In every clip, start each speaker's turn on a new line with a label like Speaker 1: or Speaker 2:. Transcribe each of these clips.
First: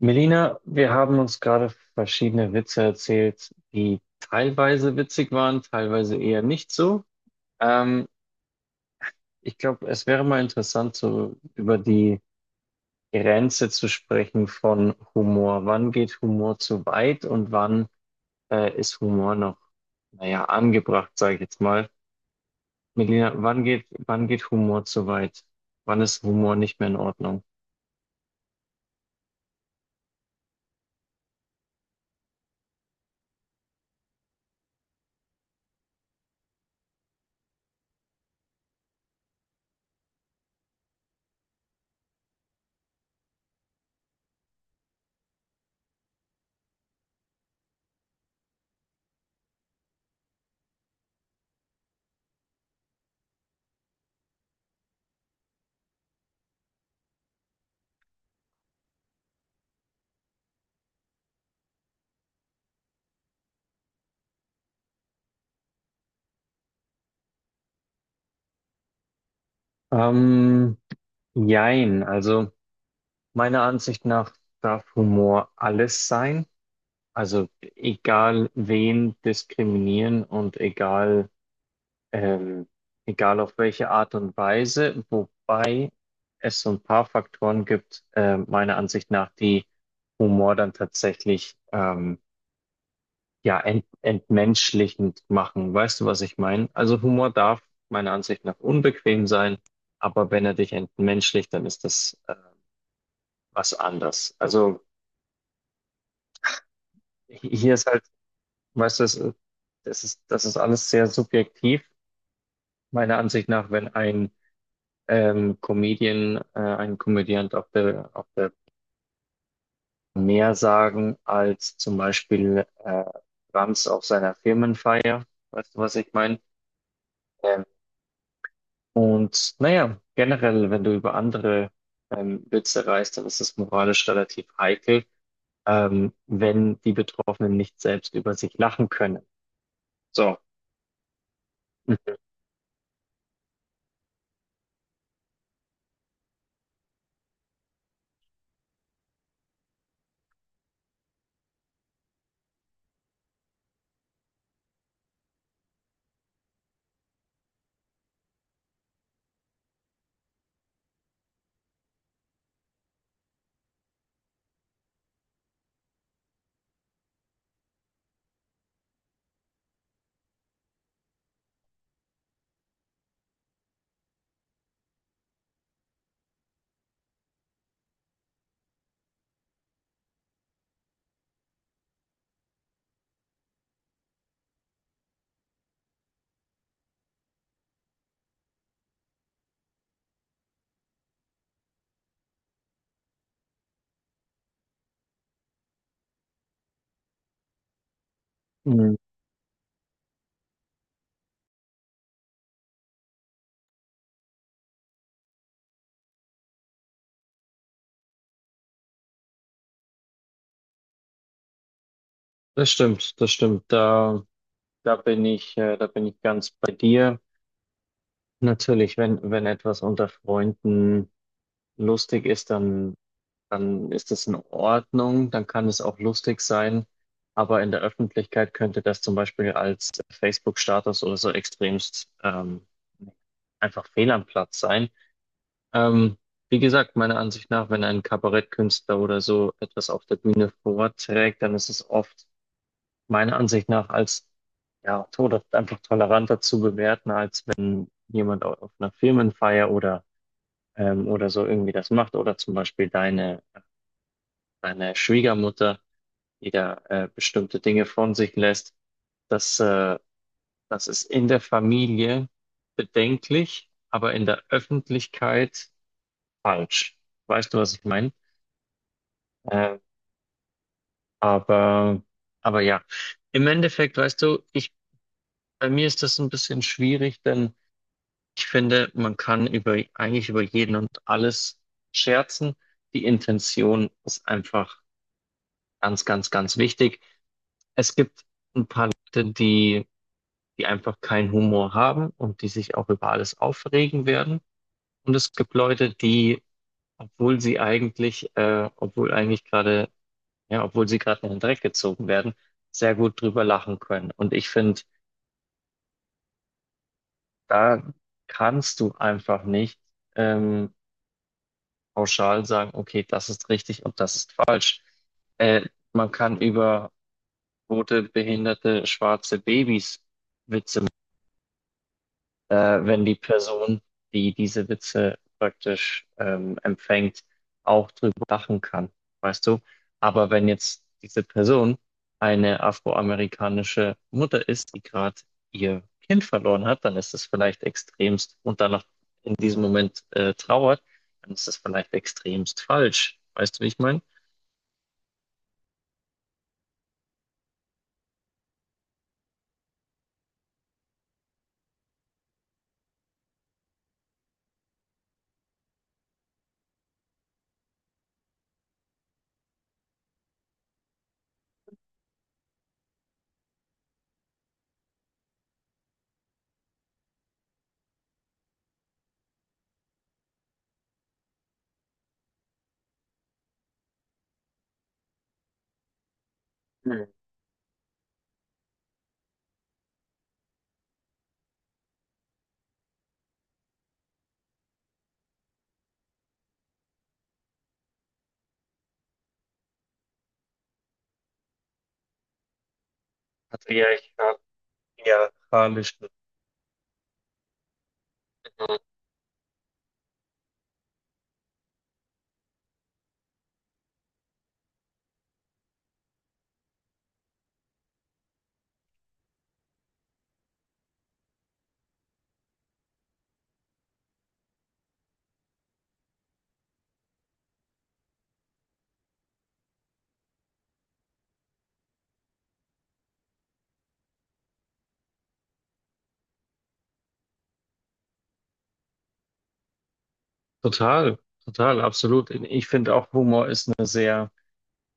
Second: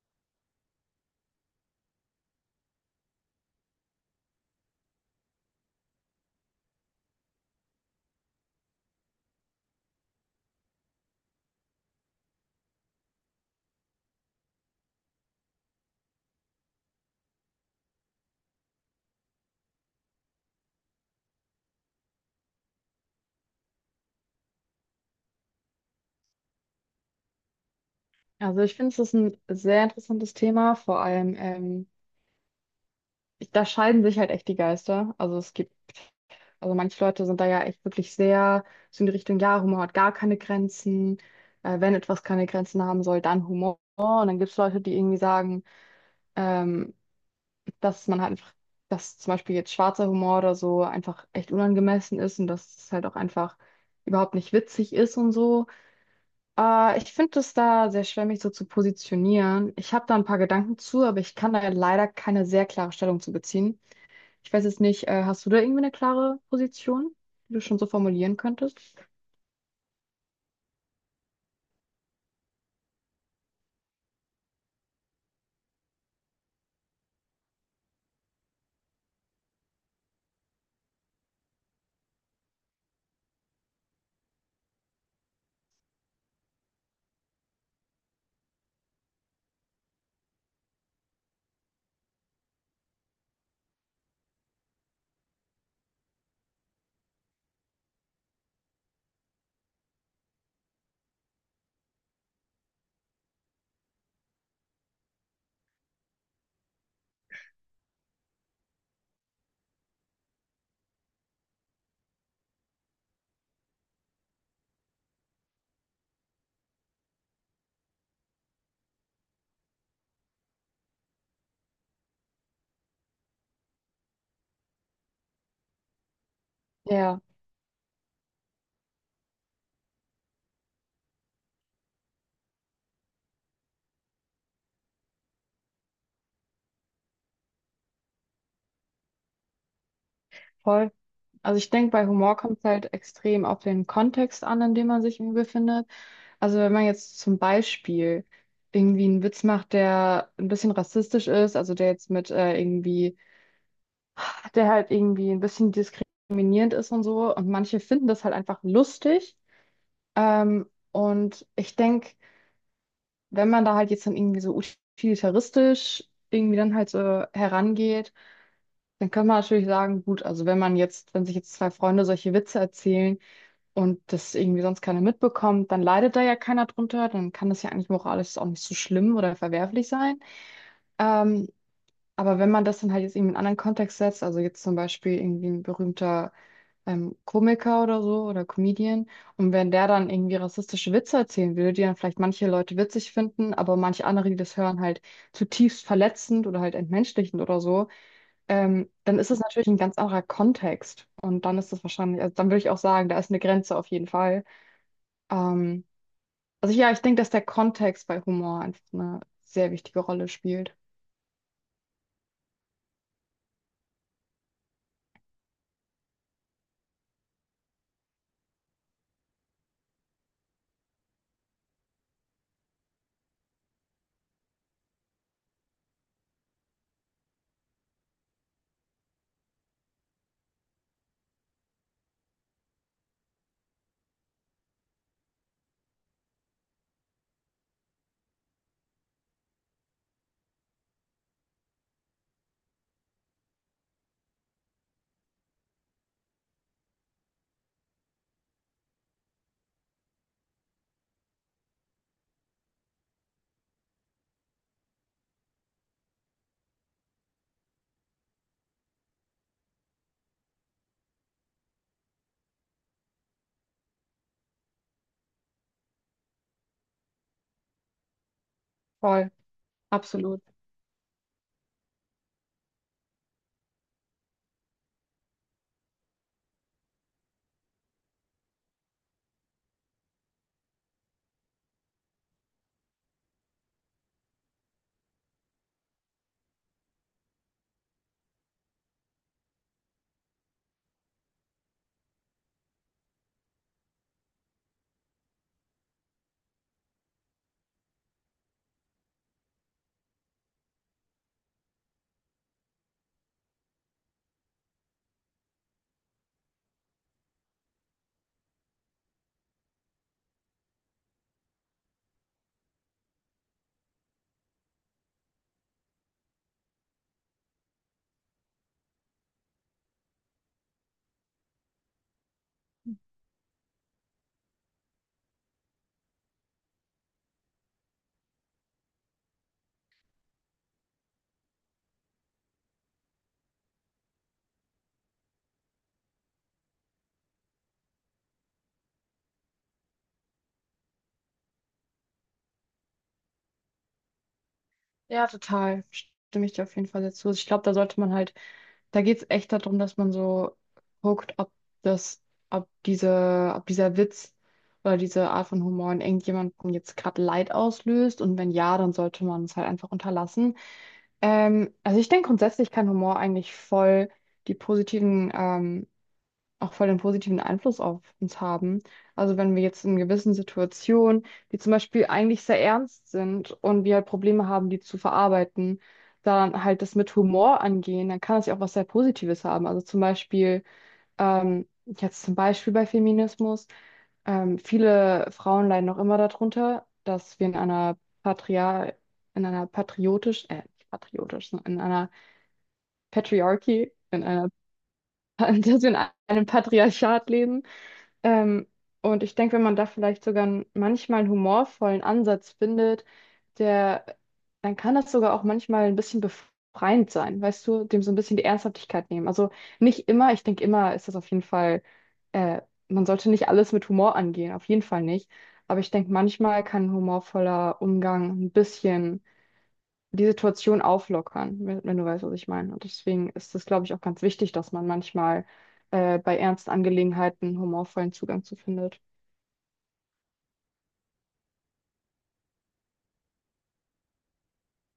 Speaker 1: Melina, wir haben uns gerade verschiedene Witze erzählt, die teilweise witzig waren, teilweise eher nicht so. Ähm, Ich glaube, es wäre mal interessant, so über die Grenze zu sprechen von Humor. Wann geht Humor zu weit und wann ist Humor noch, naja, angebracht, sage ich jetzt mal. Melina, wann geht Humor zu weit? Wann ist Humor nicht mehr in Ordnung?
Speaker 2: Also ich finde, es ist ein sehr interessantes Thema. Vor allem, ich, da scheiden sich halt echt die Geister. Also es gibt, also manche Leute sind da ja echt wirklich sehr so in die Richtung, ja, Humor hat gar keine Grenzen. Wenn etwas keine Grenzen haben soll, dann Humor. Und dann gibt es Leute, die irgendwie sagen, ähm, dass man halt einfach, dass zum Beispiel jetzt schwarzer Humor oder so einfach echt unangemessen ist und dass es halt auch einfach überhaupt nicht witzig ist und so. Ich finde es da sehr schwer, mich so zu positionieren. Ich habe da ein paar Gedanken zu, aber ich kann da leider keine sehr klare Stellung zu beziehen. Ich weiß jetzt nicht, hast du da irgendwie eine klare Position, die du schon so formulieren könntest?
Speaker 1: Ähm, Jein, also. Meiner Ansicht nach darf Humor alles sein. Also egal wen diskriminieren und egal, ähm, egal auf welche Art und Weise, wobei es so ein paar Faktoren gibt, meiner Ansicht nach, die Humor dann tatsächlich ja entmenschlichend machen. Weißt du, was ich meine? Also Humor darf meiner Ansicht nach unbequem sein, aber wenn er dich entmenschlicht, dann ist das was anderes. Also hier ist halt. Weißt du, das ist alles sehr subjektiv, meiner Ansicht nach, wenn ein Comedian, ein Komödiant auf auf der mehr sagen als zum Beispiel Rams auf seiner Firmenfeier. Weißt du, was ich meine?
Speaker 2: Ja,
Speaker 1: Ähm, und naja, generell, wenn du über andere Witze reißt, dann ist das moralisch relativ heikel, wenn die Betroffenen nicht selbst über sich lachen können. So.
Speaker 2: voll. Also ich denke, bei Humor kommt es halt extrem auf den Kontext an, in dem man sich irgendwie befindet. Also wenn man jetzt zum Beispiel irgendwie einen Witz macht, der ein bisschen rassistisch ist, also der jetzt mit irgendwie der halt irgendwie ein bisschen diskriminierend ist und so. Und manche finden das halt einfach lustig. Und ich denke, wenn man da halt jetzt dann irgendwie so utilitaristisch irgendwie dann halt so herangeht, dann kann man natürlich sagen, gut, also wenn man jetzt, wenn sich jetzt zwei Freunde solche Witze erzählen und das irgendwie sonst keiner mitbekommt, dann leidet da ja keiner drunter, dann kann das ja eigentlich moralisch auch nicht so schlimm oder verwerflich sein. Ähm, Aber wenn man das dann halt jetzt irgendwie in einen anderen Kontext setzt, also jetzt zum Beispiel irgendwie ein berühmter Komiker oder so oder Comedian, und wenn der dann irgendwie rassistische Witze erzählen würde, die dann vielleicht manche Leute witzig finden, aber manche andere, die das hören, halt zutiefst verletzend oder halt entmenschlichend oder so,
Speaker 1: Mhm.
Speaker 2: dann ist es natürlich ein ganz anderer Kontext. Und dann ist das wahrscheinlich, also dann würde ich auch sagen, da ist eine Grenze auf jeden Fall. Ähm, also ja, ich denke, dass der Kontext bei Humor einfach eine sehr wichtige Rolle spielt.
Speaker 1: Das stimmt, das stimmt. Da bin ich, da bin ich ganz bei dir. Natürlich, wenn etwas unter Freunden lustig ist, dann ist es in Ordnung, dann kann es auch lustig sein. Aber in der Öffentlichkeit könnte das zum Beispiel als Facebook-Status oder so extremst einfach fehl am Platz sein. Ähm, Wie gesagt, meiner Ansicht nach, wenn ein Kabarettkünstler oder so etwas auf der Bühne vorträgt, dann ist es oft meiner Ansicht nach als ja, Tod einfach toleranter zu bewerten, als wenn jemand auf einer Firmenfeier oder, oder so irgendwie das macht. Oder zum Beispiel deine Schwiegermutter, die da bestimmte Dinge von sich lässt. Das, äh, das ist in der Familie bedenklich, aber in der Öffentlichkeit falsch. Weißt du, was ich meine?
Speaker 2: Voll,
Speaker 1: Äh,
Speaker 2: absolut.
Speaker 1: aber, aber ja, im Endeffekt, weißt du, bei mir ist das ein bisschen schwierig, denn ich finde, man kann eigentlich über jeden und alles scherzen. Die Intention ist einfach ganz, ganz, ganz wichtig. Es gibt die, die einfach keinen Humor haben und die sich auch über alles aufregen werden. Und es gibt Leute, die, obwohl eigentlich gerade, ja, obwohl sie gerade in den Dreck gezogen werden, sehr gut drüber lachen können. Und ich finde, da kannst du einfach nicht Ähm, pauschal sagen, okay, das ist richtig und das ist falsch. Äh, Man kann über tote, behinderte, schwarze Babys Witze wenn die Person, die diese Witze praktisch empfängt, auch drüber lachen kann, weißt du? Aber wenn jetzt diese Person eine afroamerikanische Mutter ist, die gerade ihr Kind verloren hat, dann ist es vielleicht extremst und dann noch in diesem Moment trauert, dann ist es vielleicht extremst falsch. Weißt du, wie ich meine?
Speaker 2: Ja, total. Stimme ich dir auf jeden Fall dazu. Ich glaube, da sollte man halt, da geht es echt darum, dass man so guckt, ob das, ob diese, ob dieser Witz oder diese Art von Humor in irgendjemandem jetzt gerade Leid auslöst. Und wenn ja, dann sollte man es halt einfach unterlassen. Also ich denke grundsätzlich kann Humor eigentlich voll die positiven auch voll den positiven Einfluss auf uns haben. Also wenn wir jetzt in gewissen Situationen, die zum Beispiel eigentlich sehr ernst sind und wir halt Probleme haben, die zu verarbeiten, dann halt das
Speaker 1: Hm.
Speaker 2: mit Humor angehen, dann kann das ja auch was sehr Positives haben. Also zum Beispiel, jetzt zum Beispiel bei Feminismus, viele Frauen leiden noch immer darunter, dass wir in einer Patriar in einer patriotisch, nicht patriotisch, sondern in einer Patriarchie, in
Speaker 1: Patriarchal,
Speaker 2: einer, dass wir in
Speaker 1: patriarchalischen.
Speaker 2: einem Patriarchat leben, ähm, und ich denke, wenn man da vielleicht sogar manchmal einen humorvollen Ansatz findet, der, dann kann das sogar auch manchmal ein bisschen befreiend sein, weißt du, dem so ein bisschen die Ernsthaftigkeit nehmen. Also nicht immer, ich denke, immer ist das auf jeden Fall, äh, man sollte nicht alles mit Humor angehen, auf jeden Fall nicht. Aber ich denke, manchmal kann ein humorvoller Umgang ein bisschen die Situation auflockern, wenn, wenn du weißt, was ich meine. Und deswegen ist es, glaube ich, auch ganz wichtig, dass man manchmal bei ernsten Angelegenheiten einen humorvollen Zugang zu findet.
Speaker 1: Total, total, absolut. Ich finde auch, Humor ist eine sehr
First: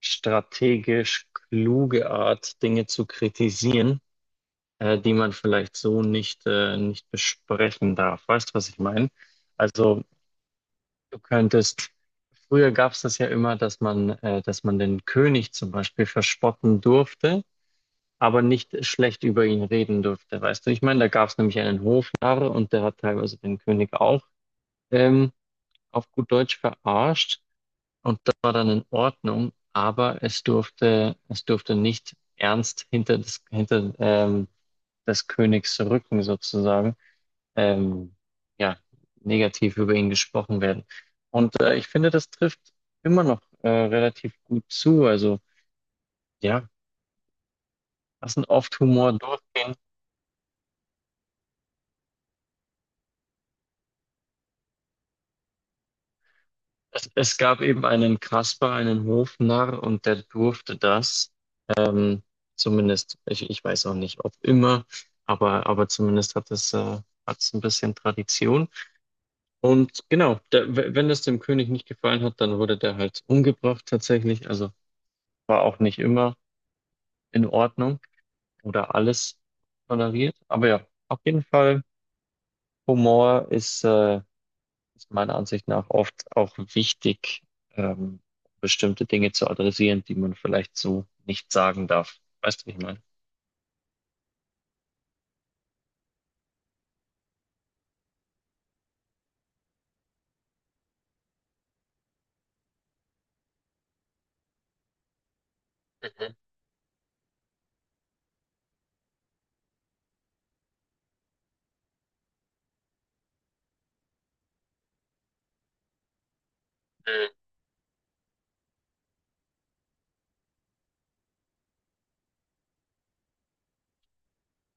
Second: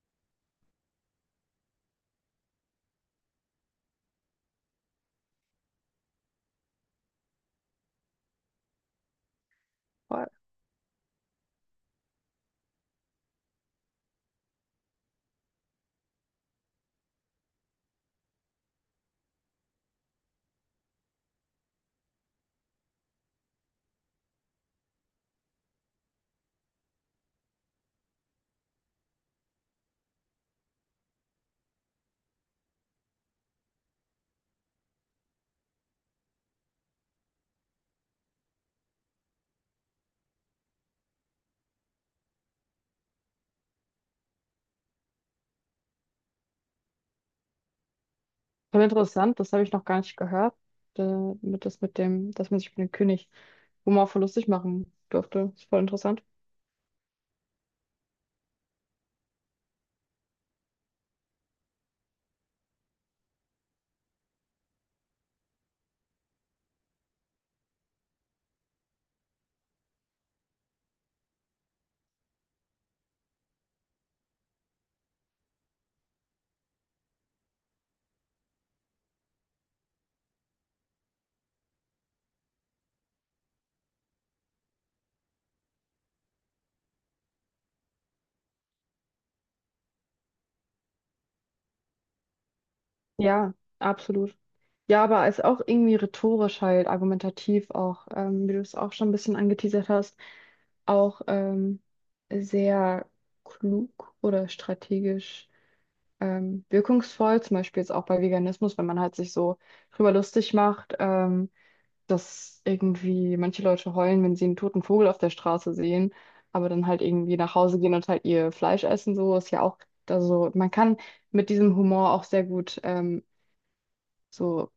Speaker 1: strategisch kluge Art, Dinge zu kritisieren, die man vielleicht so nicht nicht besprechen darf. Weißt du, was ich meine? Also
Speaker 2: Voll,
Speaker 1: du könntest, früher gab es das ja immer, dass man, dass man den König zum Beispiel verspotten durfte, aber nicht schlecht über ihn reden durfte. Weißt du, ich meine, da gab es nämlich einen Hofnarr und der hat teilweise den König auch ähm, auf gut Deutsch verarscht. Und das war dann in Ordnung, aber es es durfte nicht ernst hinter des Königs Rücken sozusagen, ähm, ja, negativ über ihn gesprochen werden. Und ich finde, das trifft immer noch relativ gut zu. Also ja, lassen oft
Speaker 2: voll
Speaker 1: Humor
Speaker 2: interessant, das habe ich
Speaker 1: durchgehen.
Speaker 2: noch gar nicht gehört, äh, mit, das mit dem, dass man sich mit den König humorvoll lustig machen durfte. Ist voll interessant.
Speaker 1: Es gab eben einen Kasper, einen Hofnarr, und der durfte das. Ähm, Zumindest, ich weiß auch nicht, ob immer, aber zumindest hat hat es ein bisschen Tradition. Und genau, wenn das dem König nicht gefallen hat, dann wurde der halt umgebracht tatsächlich. Also war auch nicht immer in Ordnung oder alles toleriert. Aber ja, auf jeden Fall, Humor ist, ist meiner Ansicht nach oft auch wichtig, ähm, bestimmte Dinge zu adressieren, die man vielleicht so nicht sagen darf. Weißt du, wie ich meine?
Speaker 2: Ja, absolut. Ja, aber es ist auch irgendwie rhetorisch halt, argumentativ auch, wie du es auch schon ein bisschen angeteasert hast, auch sehr klug oder strategisch
Speaker 1: Mhm.
Speaker 2: wirkungsvoll, zum Beispiel jetzt auch bei Veganismus, wenn man halt sich so drüber lustig macht, dass irgendwie manche Leute heulen, wenn sie einen toten Vogel auf der Straße sehen, aber dann halt
Speaker 1: Mhm.
Speaker 2: irgendwie nach Hause gehen und halt ihr Fleisch essen, so ist ja auch, also man kann mit diesem Humor auch sehr gut so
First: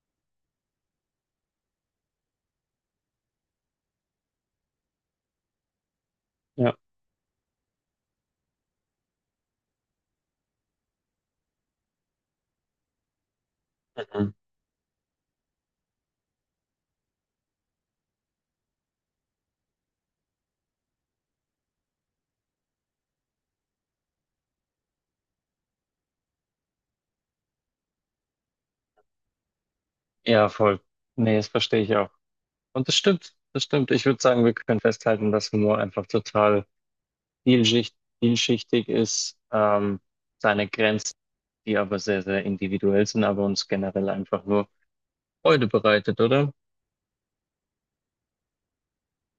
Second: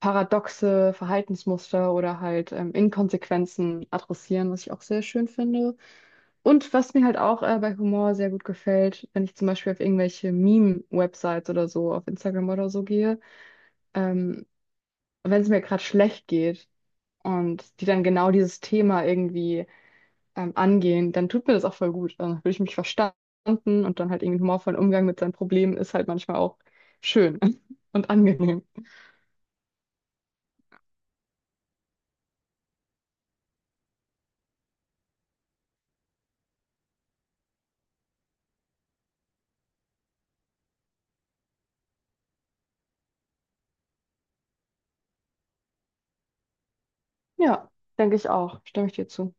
Speaker 2: paradoxe Verhaltensmuster oder halt Inkonsequenzen adressieren, was ich auch sehr schön finde. Und
Speaker 1: Ja.
Speaker 2: was mir halt auch bei Humor sehr gut gefällt, wenn ich zum Beispiel auf irgendwelche Meme-Websites oder so, auf Instagram oder so gehe,
Speaker 1: Mhm.
Speaker 2: ähm, wenn es mir gerade schlecht geht und die dann genau dieses Thema irgendwie angehen, dann tut mir das auch voll gut. Dann fühle ich mich verstanden und dann halt irgendwie einen humorvollen Umgang mit seinen Problemen ist halt manchmal auch schön und angenehm.
Speaker 1: Ja, voll. Nee, das verstehe ich auch. Und das stimmt, das stimmt. Ich würde sagen, wir können festhalten, dass Humor einfach total vielschichtig ist, seine Grenzen, die aber sehr, sehr individuell sind, aber uns generell einfach nur Freude bereitet, oder?
Speaker 2: Ja, denke ich auch. Stimme ich dir zu.